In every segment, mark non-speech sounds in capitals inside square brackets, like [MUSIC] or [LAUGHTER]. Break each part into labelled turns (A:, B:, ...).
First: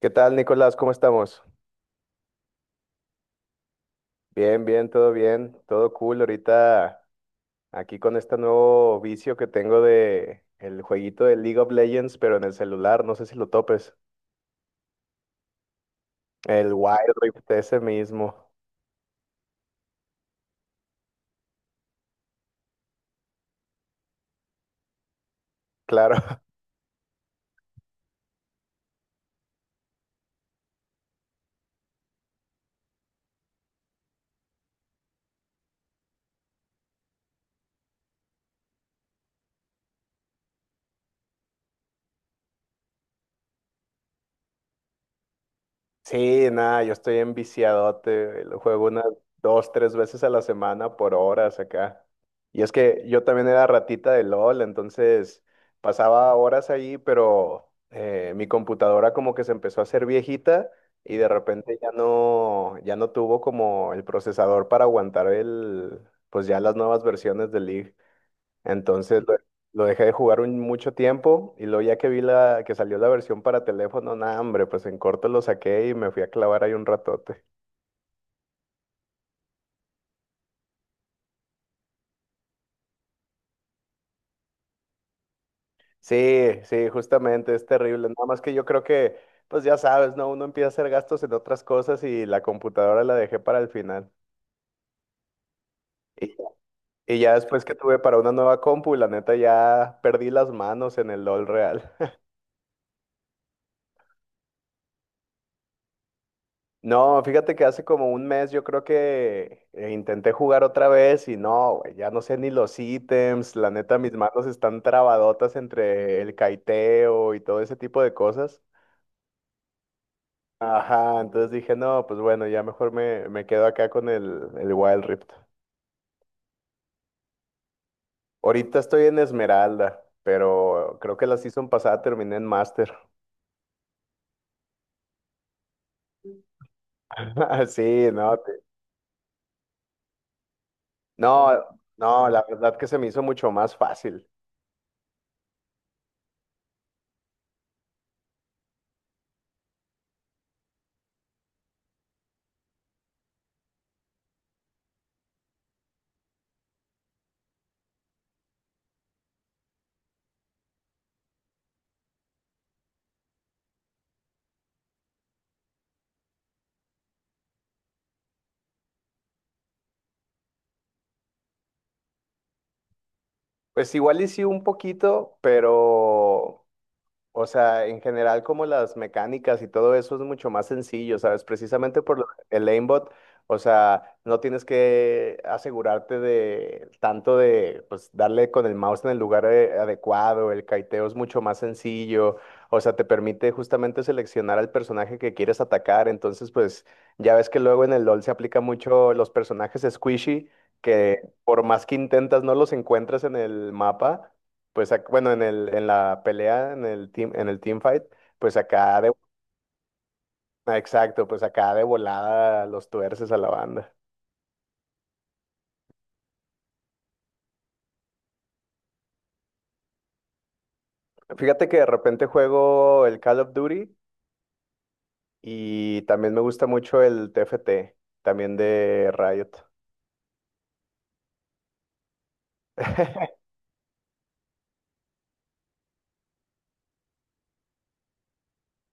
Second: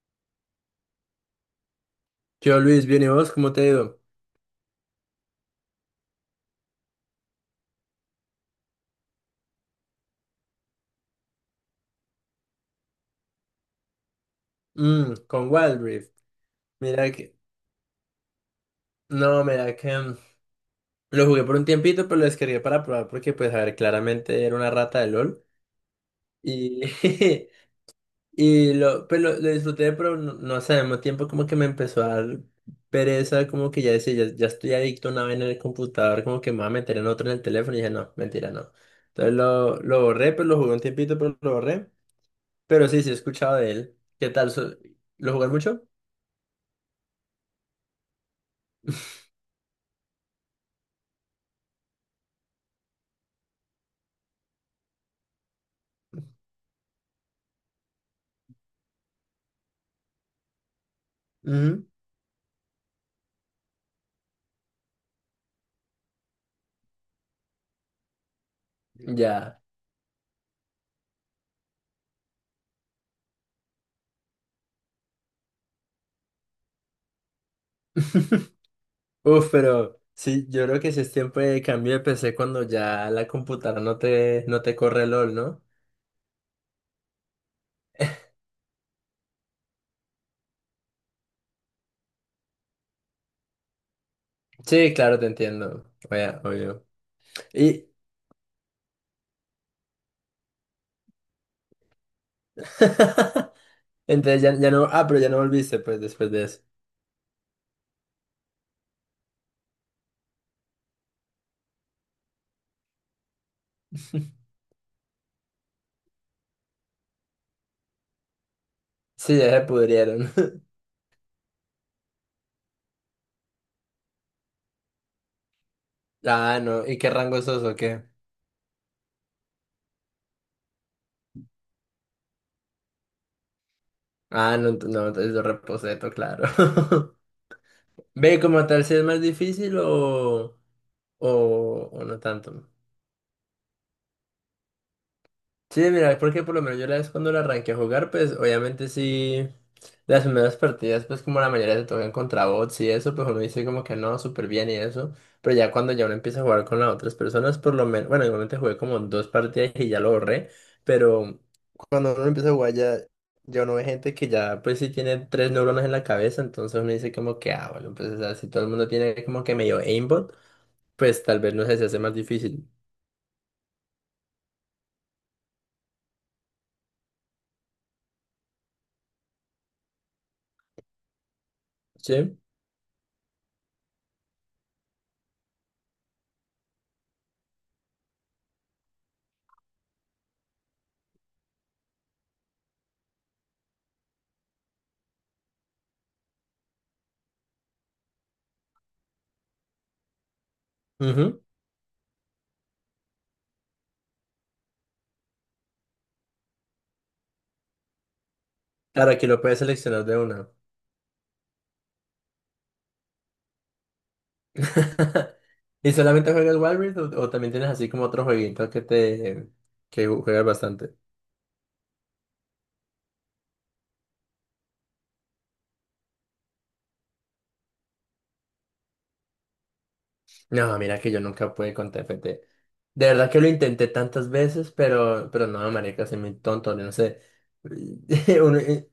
A: ¿Qué tal, Nicolás? ¿Cómo estamos?
B: Yo, Luis, bien, ¿y vos? ¿Cómo te ha ido?
A: Bien, bien, todo cool. Ahorita aquí con este nuevo vicio que tengo de el jueguito de League of Legends, pero en el celular, no sé si lo topes.
B: Mm, con Wild Rift.
A: El
B: Mira
A: Wild
B: que...
A: Rift ese mismo,
B: No, mira que... lo jugué por un tiempito, pero lo descargué para probar porque, pues, a ver, claramente era una rata de LOL.
A: claro. [LAUGHS]
B: Y... [LAUGHS] y lo disfruté, pero no, no sé, al mismo tiempo como que me empezó a dar pereza, como que ya decía, ya estoy adicto a una vaina en el computador, como que me voy a meter en otro en el teléfono. Y dije, no, mentira, no. Entonces lo borré, pues lo jugué un tiempito, pero lo borré. Pero sí, sí he escuchado de él. ¿Qué tal? ¿Lo jugué mucho?
A: Sí, nada, yo estoy enviciadote, güey, lo juego unas 2, 3 veces a la semana por horas acá. Y es que yo también era ratita de LOL, entonces pasaba horas ahí, pero mi computadora como que se empezó a hacer viejita y de repente
B: Ujú.
A: ya no tuvo como el procesador para aguantar pues ya las nuevas versiones del League. Entonces lo,
B: Ya.
A: lo dejé de jugar mucho tiempo y luego ya que vi que salió la versión para teléfono, nada, hombre, pues en corto lo saqué y me fui a clavar ahí un ratote.
B: [LAUGHS] Uf, pero sí, yo creo que si es tiempo de cambio de PC cuando ya la computadora no te, no te corre LOL, ¿no?
A: Sí, sí, justamente, es terrible. Nada más que yo creo que, pues ya sabes, ¿no? Uno empieza a hacer gastos en otras cosas y la computadora la dejé para el final.
B: Sí, claro, te entiendo. Oye,
A: Y,
B: obvio.
A: y ya después que
B: Y
A: tuve para una nueva compu, la neta ya perdí las manos en el LOL real.
B: [LAUGHS] entonces ya no. Ah, pero ya no volviste, pues, después de eso.
A: No, fíjate que hace como un mes yo creo que intenté jugar otra vez y no, güey, ya no sé ni los ítems, la neta mis manos
B: [LAUGHS]
A: están trabadotas entre el caiteo y todo ese tipo de cosas.
B: Sí, ya se pudrieron. [LAUGHS]
A: Ajá, entonces dije, no, pues bueno, ya mejor me quedo acá con el Wild Rift.
B: Ah, no. ¿Y qué rango sos o qué?
A: Ahorita estoy en Esmeralda, pero creo que la season pasada terminé en Master.
B: Ah, no, no, entonces yo reposeto, claro. [LAUGHS]
A: [LAUGHS] Sí, no,
B: Ve, como tal, si es más difícil o,
A: no,
B: o no
A: no, la
B: tanto.
A: verdad que se me hizo mucho más fácil.
B: Sí, mira, porque por lo menos yo la vez cuando la arranqué a jugar, pues obviamente sí, las primeras partidas, pues como la mayoría se tocan contra bots y eso, pues uno dice como que no, súper bien y eso, pero ya cuando ya uno empieza a jugar con las otras personas, por lo menos, bueno, igualmente jugué como dos partidas y ya lo borré, pero cuando uno empieza a jugar ya, ya uno ve gente que ya pues sí tiene tres neuronas en la cabeza, entonces uno dice como que, ah, bueno, pues o sea, si todo el mundo tiene como que medio aimbot, pues tal vez no sé, se hace más difícil,
A: Pues igual y sí un poquito, pero, o sea, en general como las mecánicas y todo eso es mucho más sencillo, ¿sabes? Precisamente por
B: ¿sí?
A: el aimbot, o sea, no tienes que asegurarte de tanto de, pues, darle con el mouse en el lugar adecuado, el kiteo es mucho más sencillo, o sea, te permite justamente seleccionar al personaje que quieres atacar, entonces, pues, ya ves que luego en el LoL se aplica mucho los personajes squishy, que
B: Ujú.
A: por más que intentas no los encuentras en el mapa pues bueno, en en la pelea, en el team fight, pues
B: Claro, aquí lo puedes seleccionar de una.
A: ah, exacto, pues acá de volada los tuerces a la banda.
B: [LAUGHS] ¿Y solamente juegas Wild Rift o también tienes así como otro jueguito que te juegas bastante?
A: Fíjate que de repente juego el Call of Duty y también me gusta mucho el TFT, también de Riot.
B: No, mira que yo nunca pude con TFT. De verdad
A: [LAUGHS]
B: que lo intenté tantas veces, pero no, marica, soy muy tonto, yo no sé. [LAUGHS] Uno,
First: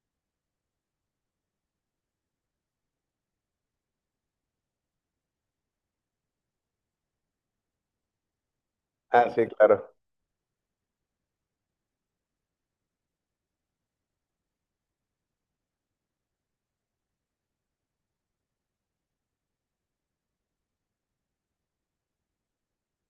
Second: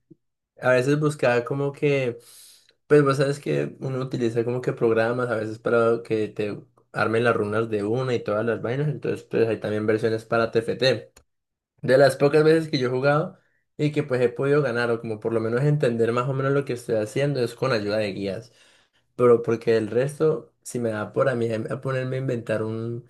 B: a veces buscaba como que, pues vos sabes que uno utiliza como que programas a veces para que te armen las runas de una y todas las vainas, entonces
A: Ah, sí,
B: pues hay también
A: claro,
B: versiones para TFT. De las pocas veces que yo he jugado y que pues he podido ganar o como por lo menos entender más o menos lo que estoy haciendo es con ayuda de guías, pero porque el resto, si me da por a mí a ponerme a inventar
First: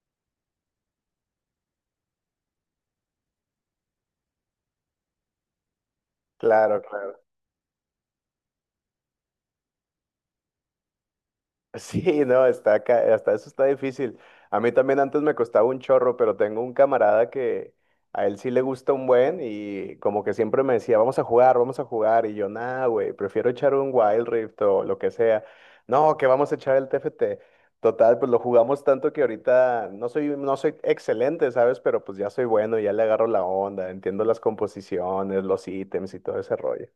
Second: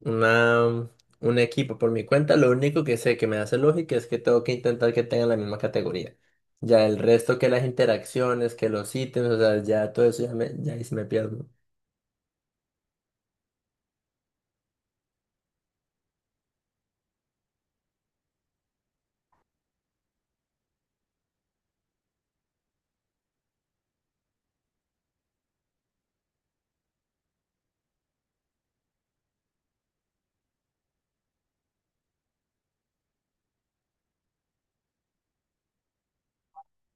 B: una, un equipo por mi cuenta, lo único que sé que me hace lógica es que tengo que intentar que tengan la misma categoría.
A: claro,
B: Ya el
A: claro.
B: resto que las interacciones, que los ítems, o sea, ya todo eso ya, me, ya ahí sí me pierdo.
A: Sí, no, está acá, hasta eso está difícil. A mí también antes me costaba un chorro, pero tengo un camarada que a él sí le gusta un buen y como que siempre me decía, vamos a jugar, vamos a jugar. Y yo, nah, güey, prefiero echar un Wild Rift o lo que sea. No, que vamos a echar el TFT. Total, pues lo jugamos tanto que ahorita no soy excelente, ¿sabes? Pero pues ya soy bueno, ya le agarro la onda, entiendo las composiciones, los ítems y todo ese rollo.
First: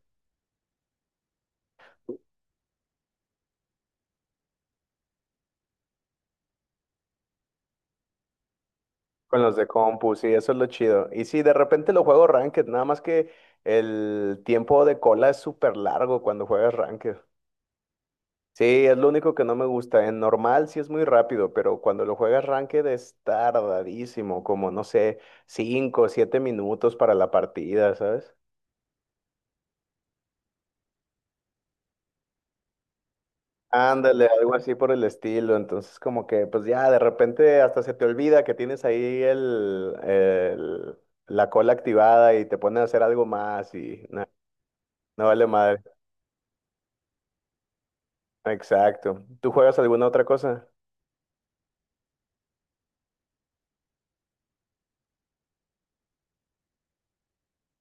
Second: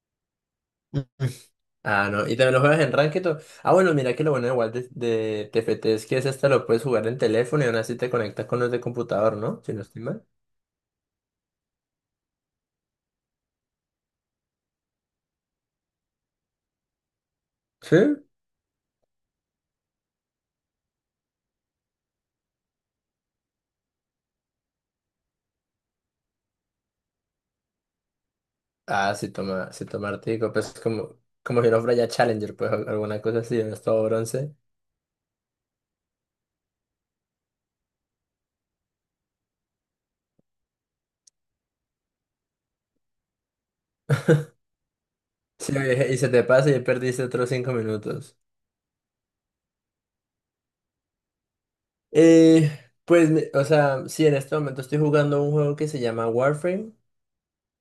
B: Ah, no, y también lo juegas en Ranked. Ah, bueno, mira que lo bueno igual de TFT es que es hasta lo puedes jugar en teléfono y aún así te conectas con los de computador,
A: Con los
B: ¿no?
A: de
B: Si no estoy
A: compu,
B: mal.
A: sí, eso es lo chido. Y sí, de repente lo juego ranked, nada más que el tiempo de cola es súper largo cuando juegas ranked.
B: Sí,
A: Sí, es lo único que no me gusta. En normal sí es muy rápido, pero cuando lo juegas ranked es tardadísimo, como no sé, 5 o 7 minutos para la partida, ¿sabes?
B: ah, sí toma Artigo, pues como, como si no fuera ya Challenger, pues alguna cosa así, no es todo
A: Ándale, algo
B: bronce.
A: así por el estilo. Entonces, como que, pues ya, de repente hasta se te olvida que tienes ahí la cola activada y te pones a hacer algo más y no,
B: [LAUGHS]
A: no vale
B: Sí,
A: madre.
B: oye, y se te pasa y ya perdiste otros 5 minutos.
A: Exacto. ¿Tú juegas alguna otra cosa?
B: Eh, pues, o sea, sí, en este momento estoy jugando un juego que se llama Warframe.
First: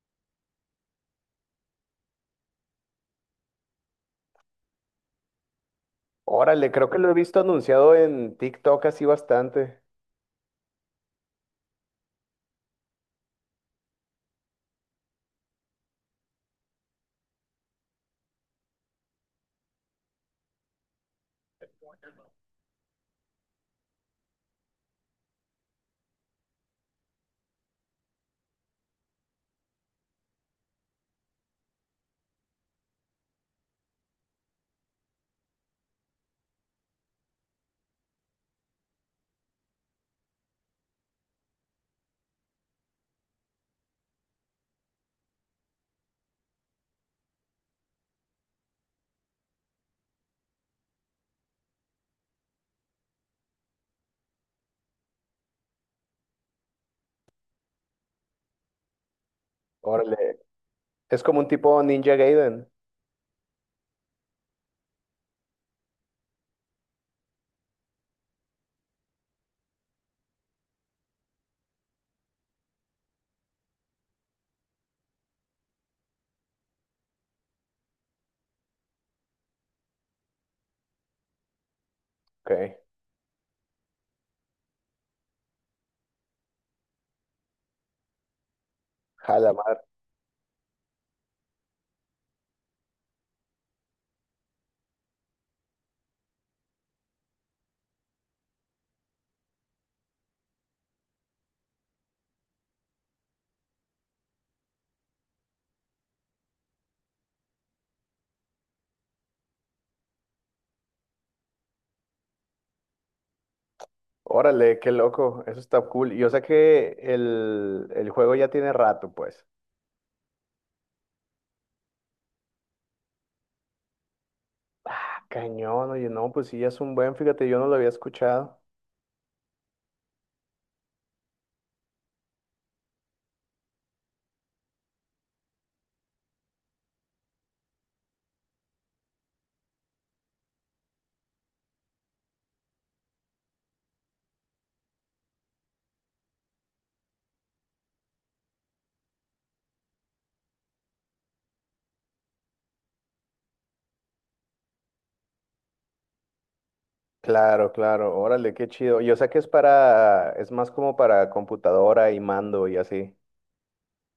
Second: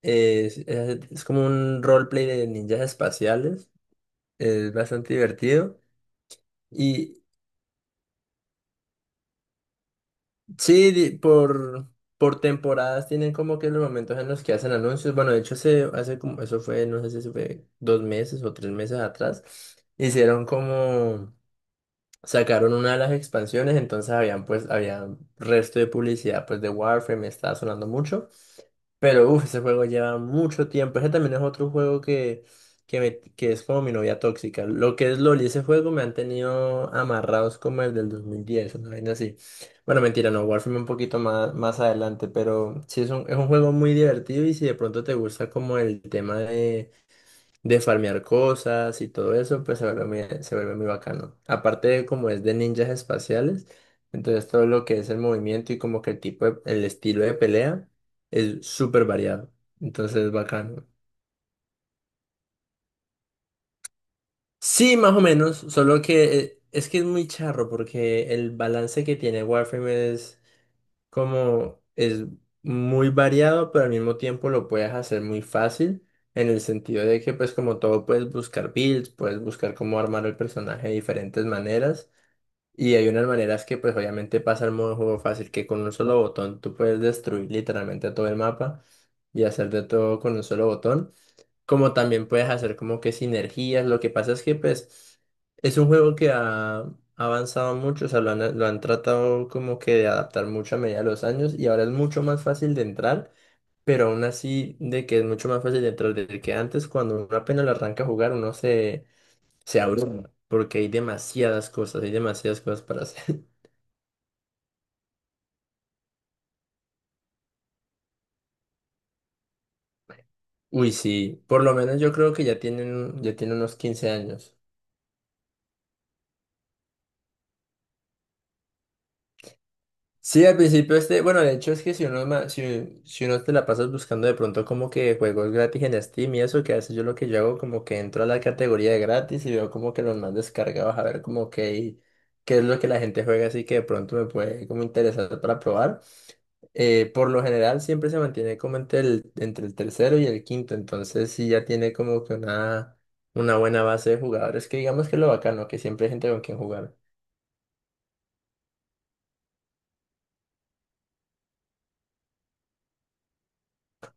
B: Es, es como un roleplay de ninjas espaciales. Es bastante divertido.
A: Órale, creo que lo he
B: Y
A: visto anunciado en TikTok así bastante.
B: sí, por temporadas tienen como que los momentos en los que hacen anuncios. Bueno, de hecho, hace, hace como, eso fue, no sé si eso fue dos meses o tres meses atrás, hicieron como, sacaron una de las expansiones, entonces habían pues, había resto de publicidad pues de Warframe, estaba sonando mucho. Pero uff, ese juego lleva mucho tiempo. Ese también es otro juego que, que es como mi novia tóxica. Lo que es LOL y ese juego me han tenido amarrados como el del 2010 una vaina así. Bueno, mentira, no, Warframe un poquito más, más adelante, pero sí es un juego muy divertido y si de pronto te gusta como el tema de farmear cosas y todo eso, pues se vuelve muy bacano. Aparte de como es de ninjas espaciales, entonces todo lo que es el movimiento y como que el estilo de pelea es súper variado. Entonces es
A: Órale,
B: bacano.
A: es como un tipo Ninja Gaiden.
B: Sí, más o menos, solo que es que es muy charro porque el balance que tiene Warframe es como es muy variado, pero al mismo tiempo lo puedes hacer muy fácil, en el sentido de que pues como todo puedes buscar builds, puedes buscar cómo armar el personaje de diferentes maneras,
A: Ok,
B: y hay unas maneras que pues obviamente pasa al modo juego fácil, que con un solo botón tú puedes destruir literalmente todo el mapa y hacer de
A: jalamar.
B: todo con un solo botón como también puedes hacer como que sinergias. Lo que pasa es que pues es un juego que ha avanzado mucho, o sea, lo han tratado como que de adaptar mucho a medida de los años y ahora es mucho más fácil de entrar, pero aún así de que es mucho más fácil de entrar desde que antes cuando uno apenas lo arranca a jugar uno se, se abruma porque hay demasiadas cosas para hacer.
A: Órale, qué loco, eso está cool. Yo sé que el juego ya tiene rato, pues.
B: [LAUGHS] Uy, sí, por lo menos yo creo que ya tienen, ya tiene unos 15 años.
A: Ah, cañón, oye, no, pues sí, ya es un buen, fíjate, yo no lo había escuchado.
B: Sí, al principio este, bueno, de hecho es que si uno, si, si uno te la pasas buscando de pronto como que juegos gratis en Steam y eso, que a veces yo lo que yo hago como que entro a la categoría de gratis y veo como que los más descargados a ver como que qué es lo que la gente juega, así que de pronto me puede como interesar para probar. Por lo general siempre se mantiene como entre el tercero y el quinto, entonces sí ya tiene como que una buena base de jugadores, que digamos que es lo bacano, que siempre hay gente con quien jugar.
A: Claro, claro, órale, qué chido. Yo sé que es para, es más como para computadora y mando y así.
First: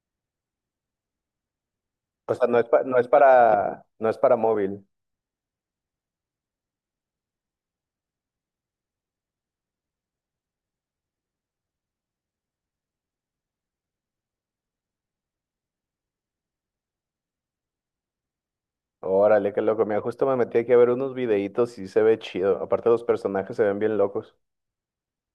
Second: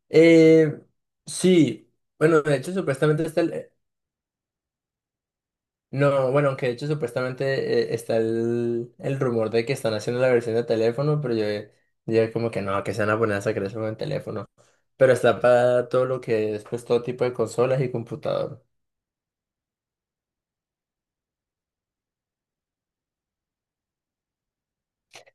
B: Eh, sí,
A: O
B: bueno,
A: sea,
B: de
A: no es
B: hecho
A: pa- no es
B: supuestamente está el...
A: para, no es para móvil.
B: no, bueno, aunque de hecho supuestamente está el rumor de que están haciendo la versión de teléfono, pero yo como que no, que se van a poner a sacar eso en teléfono. Pero está para todo lo que es, pues todo tipo de consolas y computador.
A: Órale, qué loco. Mira, justo me metí aquí a ver unos videitos y se ve chido. Aparte, los personajes se ven bien locos.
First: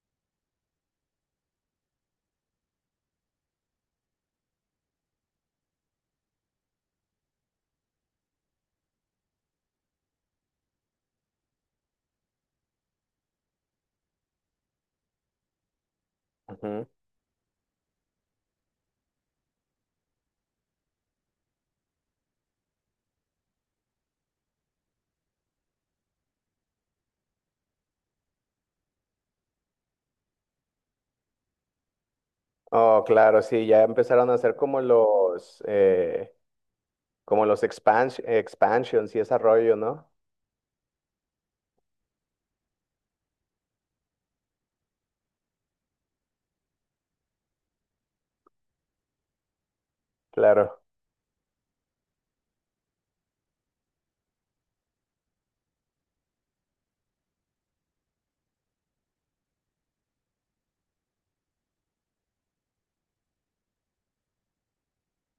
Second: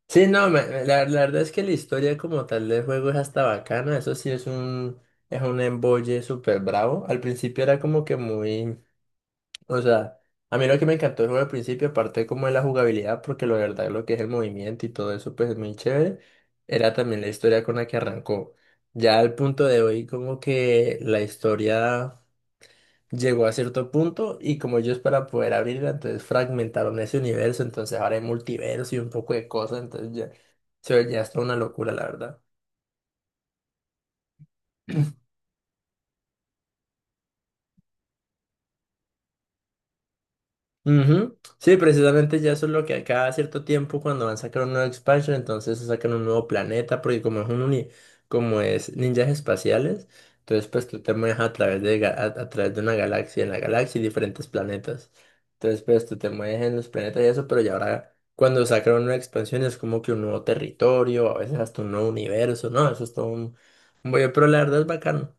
B: Sí, no, la, la verdad es que la historia como tal del juego es hasta bacana, eso sí es un embolle súper bravo. Al principio era como que muy... O sea, a mí lo que me encantó el juego al principio, aparte como de la jugabilidad, porque la verdad lo que es el movimiento y todo eso, pues es muy chévere,
A: Ujú.
B: era también la historia con la que arrancó. Ya al punto de hoy, como que la historia llegó a cierto punto y como ellos para poder abrirla, entonces fragmentaron ese universo, entonces ahora hay multiverso y un poco de cosas, entonces ya se veía hasta una locura, la verdad.
A: Oh, claro, sí, ya empezaron a hacer como los expansions y ese rollo, ¿no?
B: Ujú. Sí, precisamente ya eso es lo que a cada cierto tiempo cuando van a sacar una nuevo expansion, entonces sacan un nuevo planeta, porque como es un como es ninjas espaciales, entonces
A: Claro.
B: pues tú te mueves a través de a través de una galaxia, en la galaxia y diferentes planetas. Entonces pues tú te mueves en los planetas y eso, pero ya ahora cuando sacan una nueva expansión es como que un nuevo territorio, a veces hasta un nuevo universo, ¿no? Eso es todo un bollo, pero la verdad es bacano.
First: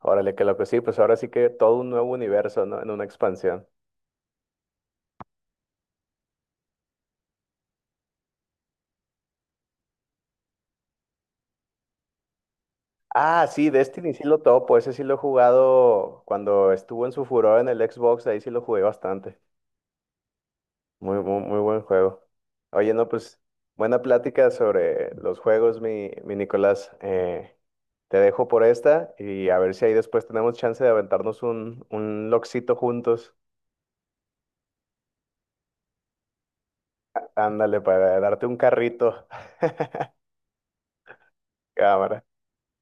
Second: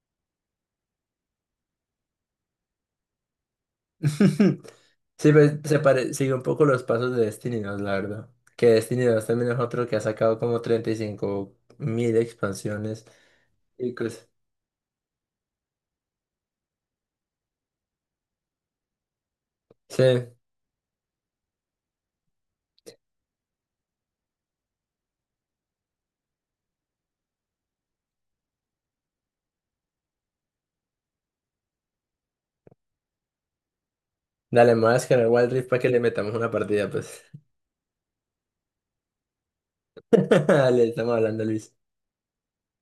A: Órale, qué loco. Sí, pues ahora sí que todo un nuevo universo, ¿no? En una expansión.
B: [LAUGHS] Sí, pues, se pare... sigue un poco los pasos de Destiny 2 la verdad. Que Destiny dos también es otro que ha sacado como 35.000 expansiones
A: Ah, sí,
B: y
A: Destiny sí
B: cosas.
A: lo topo. Ese sí lo he jugado cuando estuvo en su furor en el Xbox. Ahí sí lo jugué bastante.
B: Sí,
A: Muy, muy, muy buen juego. Oye, no, pues buena plática sobre los juegos, mi Nicolás. Te dejo por esta y a ver si ahí después tenemos chance de aventarnos un loxito juntos.
B: dale, me voy a descargar Wild Rift para que le metamos una partida, pues.
A: Ándale, para darte un carrito.
B: [LAUGHS]
A: [LAUGHS]
B: Dale, estamos hablando, Luis.
A: Cámara.